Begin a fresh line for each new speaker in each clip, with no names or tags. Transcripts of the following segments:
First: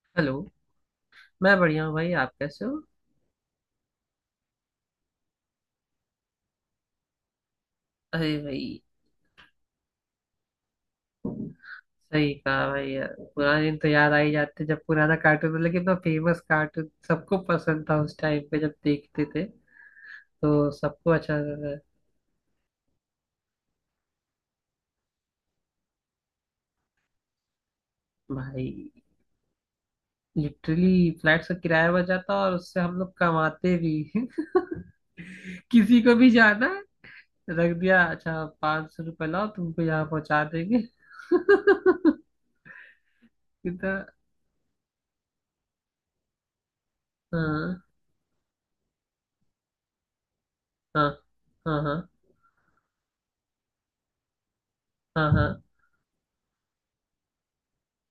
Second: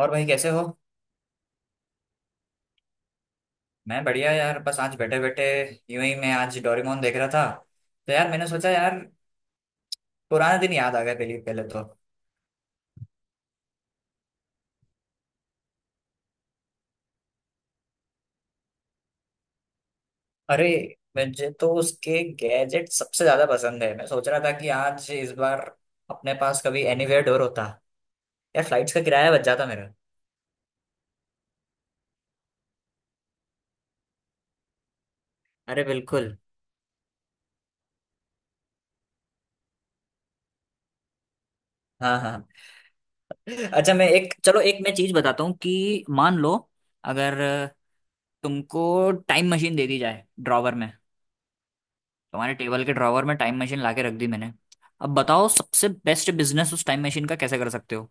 और भाई,
हेलो।
कैसे हो?
मैं बढ़िया हूँ भाई, आप कैसे हो।
मैं बढ़िया यार, बस आज बैठे बैठे यूं ही मैं आज डोरेमोन देख रहा था। तो यार
अरे
मैंने
भाई,
सोचा, यार पुराने दिन याद आ गए, पहले पहले तो
सही कहा भाई, यार पुराने दिन तो याद आ ही जाते जब पुराना कार्टून मतलब कि इतना फेमस कार्टून सबको पसंद था उस टाइम पे, जब देखते थे
अरे,
तो सबको अच्छा
मुझे तो
लगता
उसके गैजेट सबसे ज्यादा पसंद है। मैं सोच रहा था कि आज इस बार अपने पास कभी एनीवेयर डोर होता,
था
यार
भाई।
फ्लाइट्स का किराया बच जाता मेरा।
लिटरली फ्लैट का किराया बच जाता और उससे हम लोग कमाते भी
अरे
किसी को भी
बिल्कुल।
जाना है, रख दिया, अच्छा 500 रुपये लाओ, तुमको यहाँ पहुंचा देंगे कितना।
हाँ हाँ, अच्छा मैं एक चलो, एक मैं चीज बताता हूँ कि मान लो, अगर
हाँ
तुमको टाइम मशीन दे दी जाए ड्रॉवर में,
हाँ। हाँ हाँ।
तुम्हारे टेबल के ड्रॉवर में टाइम मशीन लाके रख दी मैंने। अब
हाँ हाँ।
बताओ, सबसे बेस्ट बिजनेस उस टाइम मशीन का कैसे कर सकते हो?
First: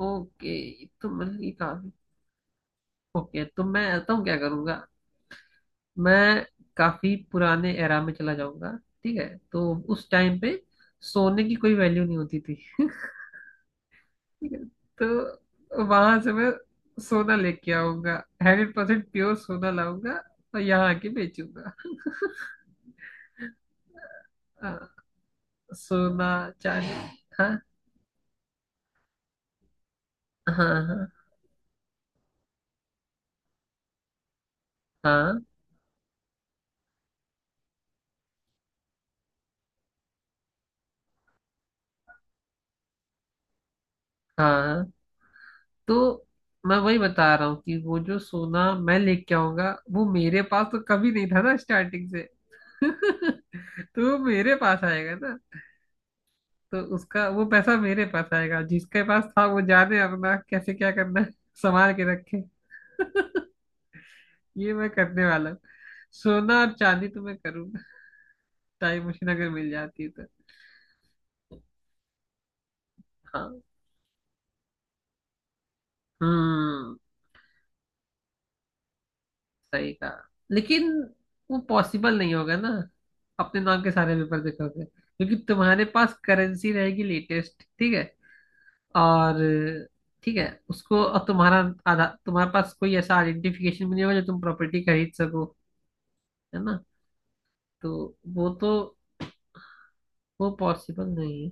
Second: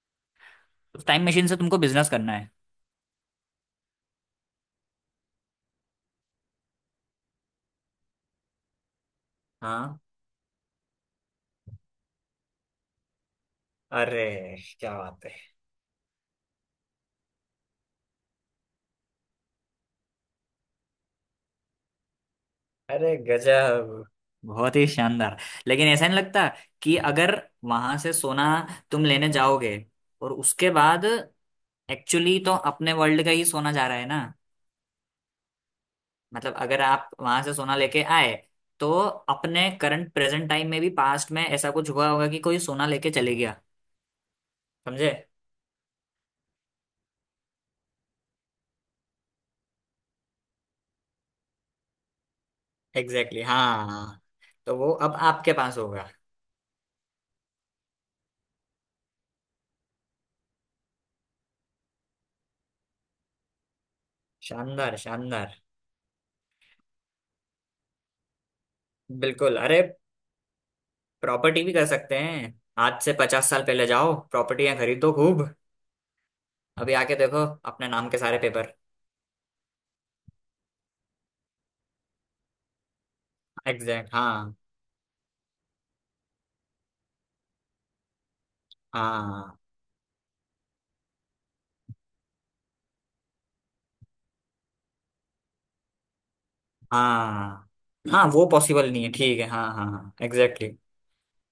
ओके,
उस
तो
टाइम
मतलब
मशीन
ये
से तुमको
काफी।
बिजनेस करना है।
ओके, तो मैं तो क्या करूंगा। मैं काफी पुराने एरा में चला जाऊंगा। ठीक है, तो
हाँ,
उस टाइम पे सोने की कोई वैल्यू नहीं होती थी
अरे
ठीक है।
क्या बात है!
तो वहां से मैं सोना लेके आऊंगा, 100% प्योर सोना लाऊंगा, और यहाँ आके बेचूंगा।
अरे गजब, बहुत ही
हाँ,
शानदार। लेकिन ऐसा नहीं
सोना,
लगता
चांदी।
कि अगर
हाँ
वहां से सोना तुम लेने जाओगे, और
हाँ।
उसके बाद
हाँ
एक्चुअली तो अपने वर्ल्ड का ही सोना जा रहा है ना?
हाँ।
मतलब अगर आप वहां से सोना लेके आए, तो अपने करंट प्रेजेंट टाइम में भी पास्ट में ऐसा कुछ हुआ होगा कि कोई सोना लेके चले गया।
हाँ।
समझे?
तो मैं वही बता रहा हूँ कि वो जो सोना मैं लेके आऊंगा वो मेरे पास तो कभी नहीं था ना स्टार्टिंग से
एग्जैक्टली exactly,
तो वो
हाँ।
मेरे
तो
पास
वो
आएगा
अब
ना।
आपके पास होगा।
तो उसका वो पैसा मेरे पास आएगा, जिसके पास था वो जाने अपना कैसे क्या करना है, संभाल के रखे ये मैं
शानदार
करने वाला
शानदार।
हूँ। सोना और चांदी तो मैं करूंगा, टाइम मशीन अगर
बिल्कुल
मिल
अरे,
जाती है तो।
प्रॉपर्टी भी कर सकते हैं। आज से पचास
हाँ।
साल पहले जाओ, प्रॉपर्टियां खरीदो खूब। अभी
हम्म।
आके देखो अपने नाम के सारे पेपर।
सही कहा, लेकिन वो पॉसिबल नहीं होगा ना। अपने नाम के सारे
एग्जैक्ट
पेपर
हाँ,
देखोगे क्योंकि तुम्हारे पास करेंसी रहेगी लेटेस्ट। ठीक है और
हाँ।
ठीक है उसको, और तुम्हारा आधा, तुम्हारे पास कोई ऐसा आइडेंटिफिकेशन भी नहीं होगा जो तुम प्रॉपर्टी खरीद सको, है ना।
हाँ
तो
हाँ, वो
वो तो,
पॉसिबल नहीं है, ठीक है। हाँ हाँ हाँ
वो
एग्जैक्टली।
पॉसिबल नहीं है,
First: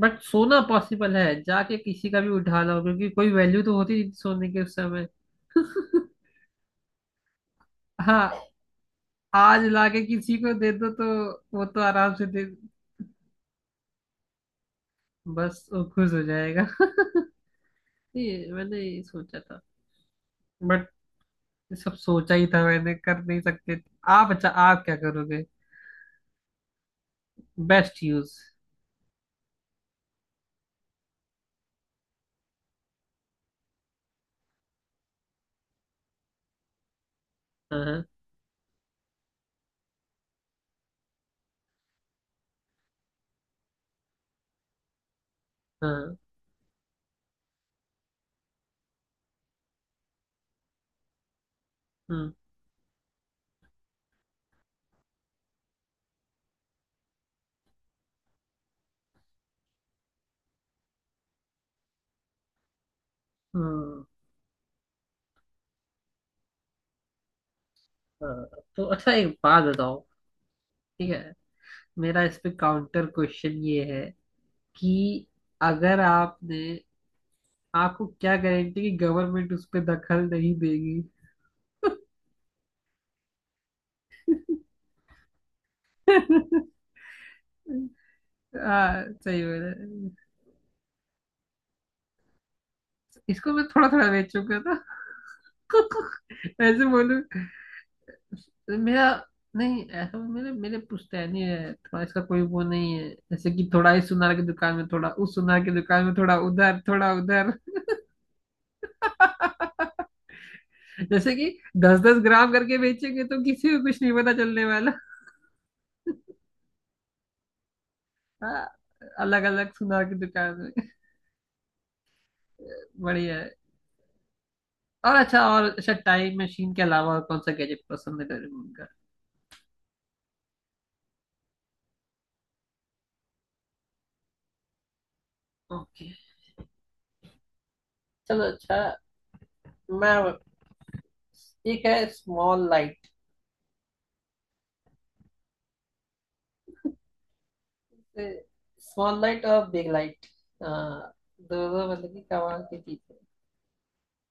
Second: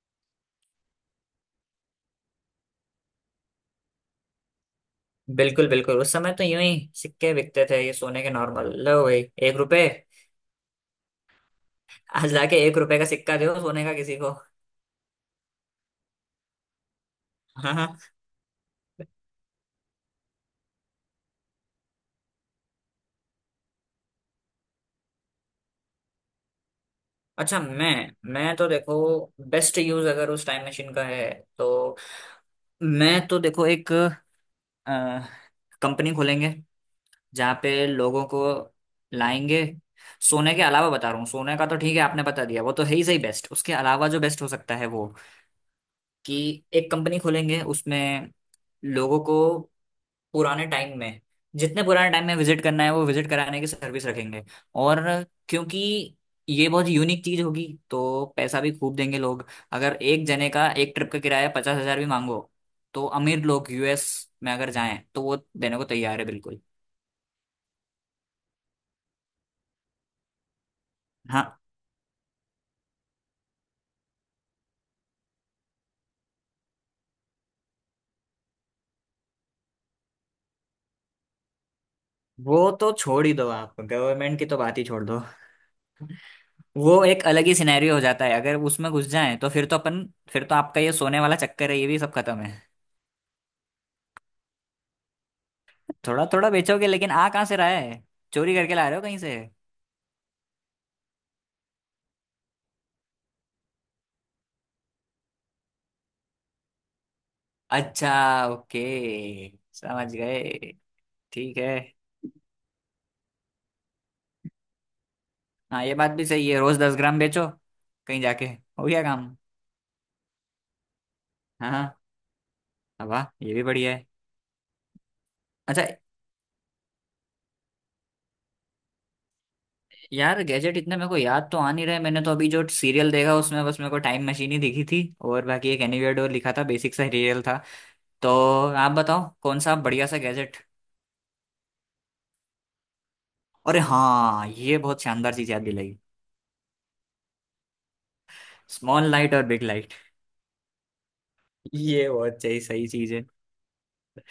बट सोना पॉसिबल है, जाके किसी का भी उठा लो क्योंकि कोई वैल्यू तो होती नहीं सोने के उस समय
बिल्कुल बिल्कुल, उस समय तो यूं ही सिक्के बिकते थे ये सोने के,
हाँ,
नॉर्मल लो भाई। एक
आज
रुपए
लाके किसी को दे दो तो वो तो आराम से
आज
दे,
लाके 1 रुपए का सिक्का दो सोने का किसी को।
बस वो खुश हो जाएगा ये मैंने ये सोचा था, बट ये सब सोचा ही था, मैंने कर नहीं सकते थे। आप, अच्छा, आप क्या करोगे,
अच्छा मैं
बेस्ट यूज।
मैं तो देखो बेस्ट यूज अगर उस टाइम मशीन का है तो, मैं तो देखो एक कंपनी खोलेंगे जहाँ पे
हाँ
लोगों को लाएंगे। सोने के अलावा बता रहा हूँ, सोने का तो ठीक है आपने बता दिया, वो तो है ही सही बेस्ट। उसके अलावा जो बेस्ट हो सकता है वो,
हाँ।
कि एक कंपनी खोलेंगे, उसमें लोगों को पुराने टाइम में, जितने पुराने टाइम
हम्म।
में विजिट करना है वो विजिट कराने की सर्विस रखेंगे। और क्योंकि ये बहुत यूनिक चीज होगी, तो पैसा भी खूब देंगे लोग। अगर एक जने का एक ट्रिप का किराया 50,000 भी मांगो, तो अमीर लोग
हम्म,
यूएस में अगर जाएं तो वो देने को तैयार है बिल्कुल।
हाँ। तो अच्छा, एक बात बताओ, ठीक है,
हाँ,
मेरा इस पे काउंटर क्वेश्चन ये है कि अगर आपने, आपको क्या गारंटी कि गवर्नमेंट उस पे दखल नहीं देगी।
वो तो छोड़ ही दो, आप गवर्नमेंट की तो बात ही छोड़ दो। वो एक अलग ही सिनेरियो हो जाता है, अगर उसमें घुस
हाँ,
जाए
सही
तो फिर तो अपन,
बोला।
फिर तो आपका ये सोने वाला चक्कर है ये भी सब खत्म है।
इसको मैं थोड़ा थोड़ा बेच चुका था
थोड़ा थोड़ा
ऐसे
बेचोगे, लेकिन
बोलूं
आ कहाँ से रहा है? चोरी करके ला रहे हो
मेरा,
कहीं से?
नहीं ऐसा मेरे मेरे पुश्तैनी है, थोड़ा इसका कोई वो नहीं है, जैसे कि थोड़ा इस सुनार की दुकान में, थोड़ा उस सुनार की दुकान में, थोड़ा उधर, थोड़ा उधर
अच्छा ओके, समझ गए।
जैसे कि
ठीक है,
10-10 ग्राम करके बेचेंगे तो किसी को कुछ नहीं पता चलने वाला।
हाँ ये बात भी सही है, रोज 10 ग्राम बेचो, कहीं जाके हो गया काम।
अलग अलग सुनार की दुकान में
हाँ हाँ, वाह
बढ़िया
ये
है।
भी बढ़िया है।
और अच्छा, और
अच्छा
अच्छा, टाइम मशीन के अलावा और कौन सा गैजेट पसंद है तेरे को उनका।
यार, गैजेट इतने मेरे को याद तो आ नहीं रहे। मैंने तो अभी जो सीरियल देखा उसमें बस मेरे को टाइम मशीन ही दिखी थी, और बाकी एक
ओके।
एनीवेयर डोर लिखा था, बेसिक सा सीरियल था। तो
चलो अच्छा।
आप बताओ, कौन सा बढ़िया सा
मैं,
गैजेट?
एक है स्मॉल लाइट।
अरे हाँ, ये बहुत शानदार चीज याद दिलाई। स्मॉल
स्मॉल
लाइट और
लाइट
बिग
और बिग
लाइट,
लाइट दोनों
ये
मतलब कि
बहुत सही
कमाल की
सही
चीज
चीज
है।
है।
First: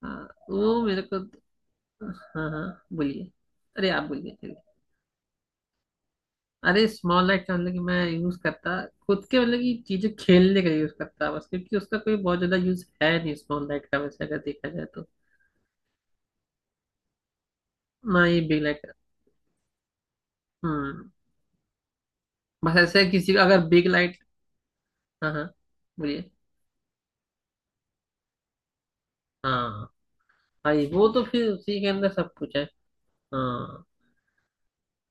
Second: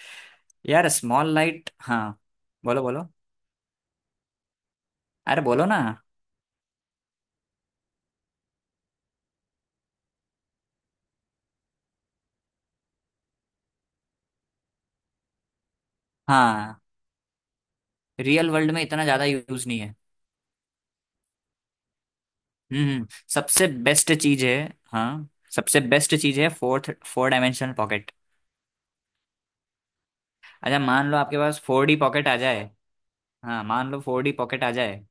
हाँ, वो
यार
मेरे को।
स्मॉल लाइट, हाँ,
हाँ
बोलो
हाँ।
बोलो,
बोलिए। अरे आप बोलिए, चलिए।
अरे बोलो ना।
अरे स्मॉल लाइट का मतलब कि मैं यूज करता खुद के, मतलब कि चीजें खेलने का यूज करता बस, क्योंकि उसका कोई बहुत ज्यादा यूज है नहीं स्मॉल लाइट का वैसे अगर देखा जाए तो।
हाँ,
ना ये
रियल
बिग
वर्ल्ड
लाइट
में
का।
इतना ज्यादा यूज नहीं है।
हम्म। बस
हम्म
ऐसे
हम्म।
किसी का अगर
सबसे
बिग
बेस्ट
लाइट।
चीज है। हाँ,
हाँ हाँ।
सबसे बेस्ट
बोलिए।
चीज है फोर डायमेंशनल पॉकेट।
हाँ,
अच्छा
भाई वो
मान लो
तो
आपके
फिर
पास
उसी के
फोर डी
अंदर
पॉकेट
सब
आ
कुछ है।
जाए, हाँ
हाँ।
मान लो फोर डी पॉकेट आ जाए,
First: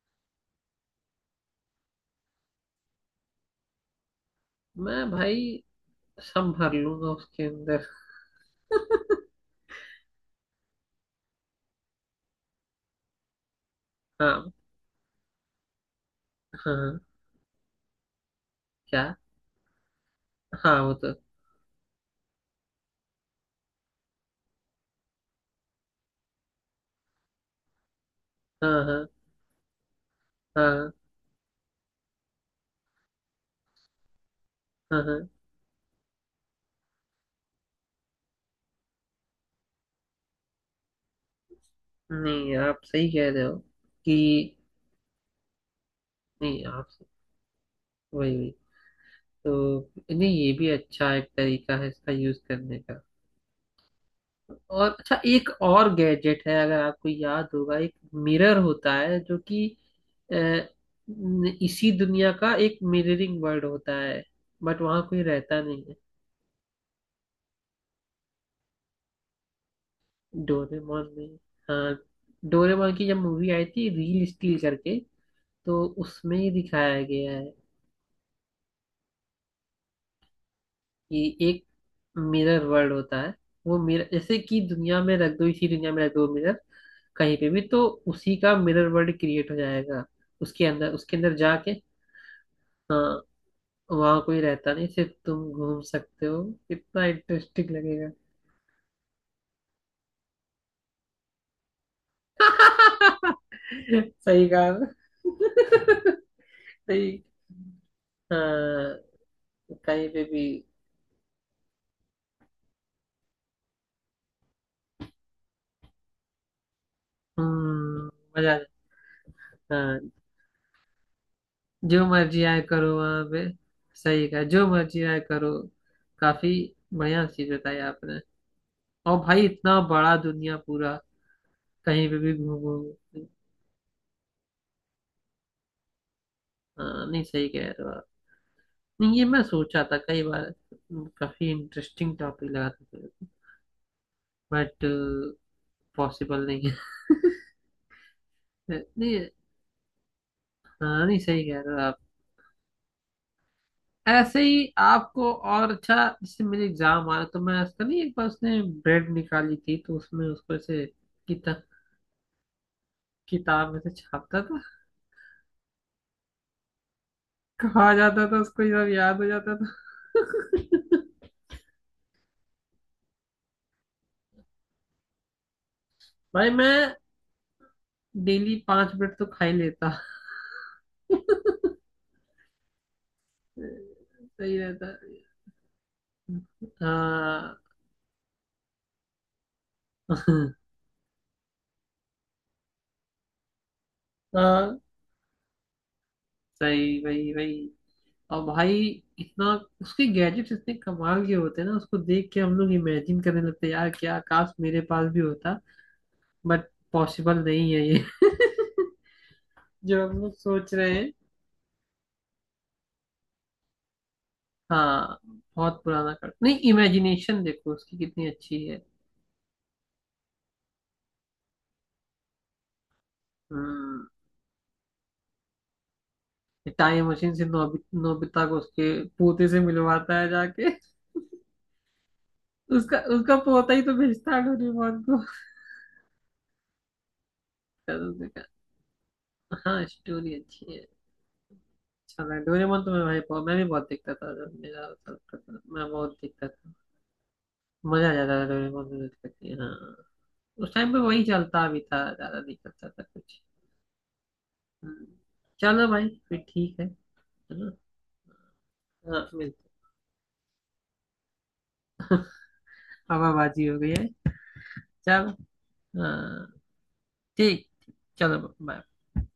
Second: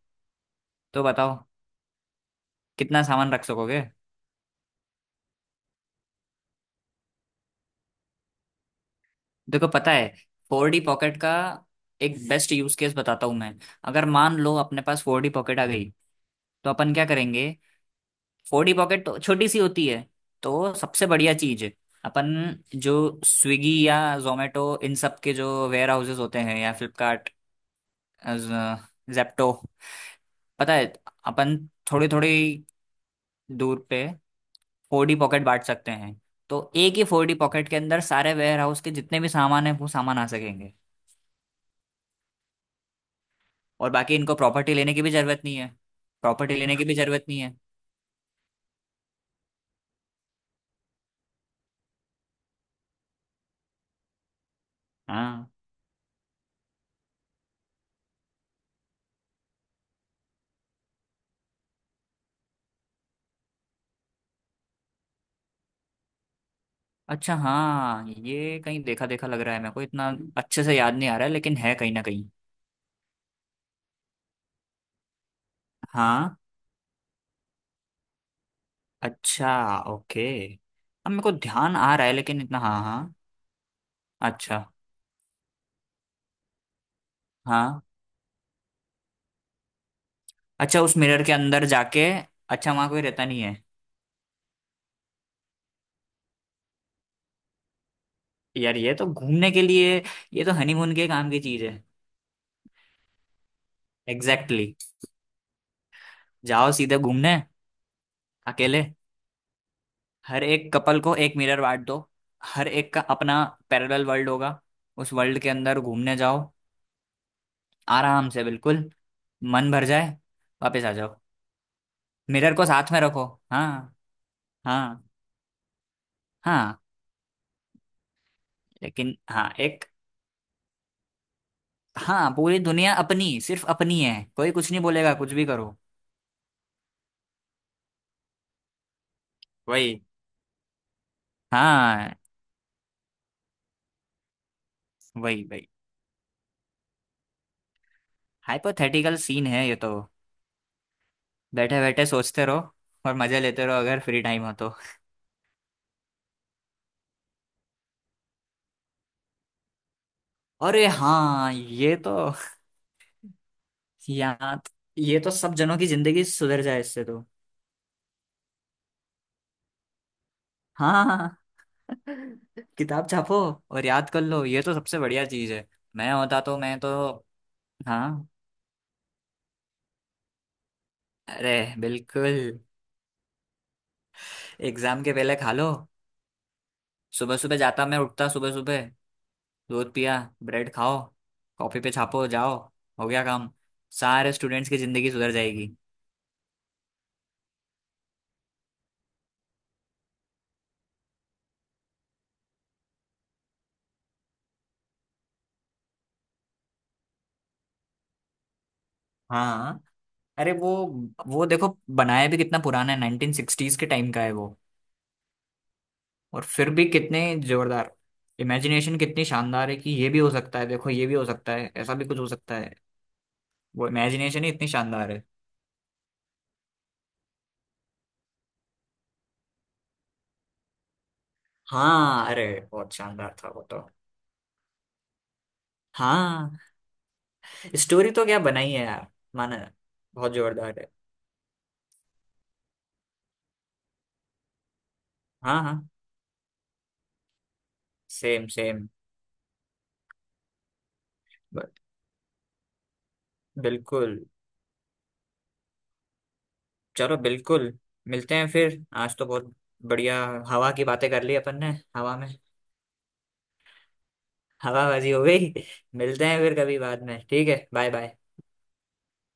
तो बताओ कितना सामान रख सकोगे?
मैं भाई संभाल लूंगा उसके अंदर।
देखो पता है, फोर डी पॉकेट का एक बेस्ट यूज केस बताता हूँ मैं। अगर मान
हाँ
लो अपने पास फोर डी पॉकेट आ गई, तो
हाँ।
अपन
हाँ,
क्या करेंगे? फोडी
क्या।
पॉकेट तो छोटी सी होती है, तो
हाँ वो
सबसे
तो।
बढ़िया चीज है, अपन जो स्विगी या जोमेटो इन सब के जो वेयर हाउसेज होते हैं, या फ्लिपकार्ट,
हाँ हाँ।
जेप्टो, पता
हाँ
है अपन थोड़ी थोड़ी दूर पे
हाँ।
फोडी
हाँ,
पॉकेट बांट सकते हैं। तो एक ही फोडी पॉकेट के अंदर सारे वेयर हाउस के जितने भी सामान है वो सामान आ सकेंगे।
नहीं आप सही कह रहे हो
और बाकी
कि।
इनको प्रॉपर्टी लेने की भी जरूरत नहीं है, प्रॉपर्टी
नहीं
लेने की
आप,
भी जरूरत नहीं है।
वही वही। तो नहीं, ये भी अच्छा एक तरीका है इसका यूज करने का। और अच्छा, एक
हाँ
और गैजेट है अगर आपको याद होगा, एक मिरर होता है जो कि इसी दुनिया का एक मिररिंग वर्ल्ड होता है, बट वहां कोई रहता नहीं।
अच्छा, हाँ ये कहीं देखा देखा लग रहा है मेरे को। इतना अच्छे से याद
डोरेमोन
नहीं आ रहा
में।
है, लेकिन है कहीं
हाँ,
ना कहीं।
डोरेमोन की जब मूवी आई थी रील स्टील करके, तो
हाँ
उसमें ही दिखाया गया है
अच्छा ओके, अब मेरे को
कि एक
ध्यान आ रहा है लेकिन, इतना
मिरर
हाँ
वर्ल्ड
हाँ।
होता है। वो मिरर जैसे कि
अच्छा
दुनिया में रख दो, इसी दुनिया में रख दो मिरर कहीं पे भी,
हाँ,
तो उसी का मिरर वर्ल्ड क्रिएट हो जाएगा। उसके
अच्छा
अंदर
उस
उसके
मिरर के
अंदर
अंदर
जाके।
जाके अच्छा, वहां कोई
हाँ,
रहता नहीं है?
वहां कोई रहता नहीं, सिर्फ तुम घूम सकते हो, कितना इंटरेस्टिंग लगेगा।
यार ये तो घूमने के लिए, ये तो हनीमून के काम की चीज है।
सही
एग्जैक्टली
कहा।
exactly. जाओ सीधे
सही।
घूमने, अकेले,
हाँ, कहीं पे भी।
हर एक कपल को एक मिरर बांट दो, हर एक का अपना पैरेलल वर्ल्ड होगा, उस वर्ल्ड के अंदर घूमने जाओ
हम्म,
आराम से,
मजा आ
बिल्कुल, मन
जाता है।
भर
हाँ,
जाए वापस आ जाओ,
जो मर्जी
मिरर
आए
को
करो
साथ में
वहां
रखो।
पे।
हाँ,
सही कहा, जो मर्जी
हाँ,
आए करो। काफी
हाँ
बढ़िया चीज बताई आपने।
लेकिन,
और भाई,
हाँ
इतना
एक,
बड़ा दुनिया पूरा, कहीं पे
हाँ
भी
पूरी
घूमो।
दुनिया अपनी, सिर्फ अपनी है, कोई कुछ नहीं बोलेगा, कुछ भी करो।
हाँ, नहीं सही कह रहे हो आप। नहीं, ये मैं सोचा था
वही,
कई बार, काफी
हाँ
इंटरेस्टिंग टॉपिक लगा था, बट
वही वही,
पॉसिबल नहीं है
हाइपोथेटिकल
नहीं,
सीन है ये तो,
हाँ नहीं सही कह रहे हो
बैठे
आप।
बैठे सोचते रहो और मजे लेते रहो अगर फ्री
ऐसे
टाइम हो
ही
तो।
आपको और अच्छा, जैसे मेरे एग्जाम आ रहा तो मैं उसका, नहीं एक बार उसने ब्रेड निकाली थी तो उसमें उसको ऐसे
अरे
किता,
हाँ, ये तो
किताब में से छापता था,
याद, ये तो सब जनों की जिंदगी सुधर जाए इससे तो।
कहा जाता था उसको ये सब याद हो जाता
हाँ हाँ,
था।
हाँ। किताब छापो और याद कर लो, ये तो सबसे बढ़िया चीज है। मैं होता
भाई,
तो मैं तो,
मैं
हाँ,
डेली 5 मिनट तो खा ही लेता।
अरे बिल्कुल।
सही रहता।
एग्जाम के पहले खा लो। सुबह
हाँ
सुबह जाता, मैं उठता सुबह सुबह, दूध पिया, ब्रेड खाओ, कॉपी पे छापो, जाओ हो गया काम, सारे स्टूडेंट्स की
हाँ।
जिंदगी सुधर जाएगी।
सही, वही वही। और भाई, इतना उसके गैजेट्स इतने कमाल के होते हैं ना, उसको देख के हम लोग इमेजिन करने लगते हैं यार क्या, काश मेरे पास भी होता, बट पॉसिबल नहीं है ये
हाँ,
जो हम लोग
अरे
सोच
वो
रहे हैं।
वो देखो बनाया भी कितना पुराना है, 1960s के टाइम का है वो।
हाँ, बहुत पुराना, कर
और
नहीं,
फिर भी कितने
इमेजिनेशन देखो
जोरदार
उसकी कितनी अच्छी है।
इमेजिनेशन, कितनी शानदार है कि ये भी हो सकता है, देखो ये भी हो सकता है, ऐसा भी कुछ हो सकता है। वो
हम्म।
इमेजिनेशन ही इतनी शानदार है।
टाइम मशीन से नोबिता को उसके पोते से मिलवाता है जाके।
हाँ, अरे बहुत
उसका, उसका
शानदार था वो
पोता
तो।
ही तो भेजता है डोरेमोन को।
हाँ
तब
स्टोरी तो
उसने
क्या
कहा,
बनाई है यार, माना
हाँ
बहुत
स्टोरी अच्छी
जोरदार
है।
है।
अच्छा लगा डोरेमोन तो, मैं भाई मैं भी बहुत देखता था, जब मेरा होता था
हाँ हाँ,
मैं बहुत देखता था। मजा आ जाता था
सेम
डोरेमोन
सेम,
को देख करके। हाँ, उस टाइम पे वही चलता भी था ज्यादा, नहीं करता था कुछ।
बिल्कुल।
हम्म, चलो भाई, फिर ठीक है।
चलो
चलो।
बिल्कुल, मिलते हैं फिर, आज तो
हाँ,
बहुत
मिलते।
बढ़िया हवा की बातें कर ली अपन ने, हवा में।
हवाबाजी हो गई है।
हवाबाजी हो
चलो।
गई। मिलते हैं
हाँ।
फिर कभी बाद में, ठीक
ठीक
है, बाय
ठीक,
बाय।
चलो, बाय।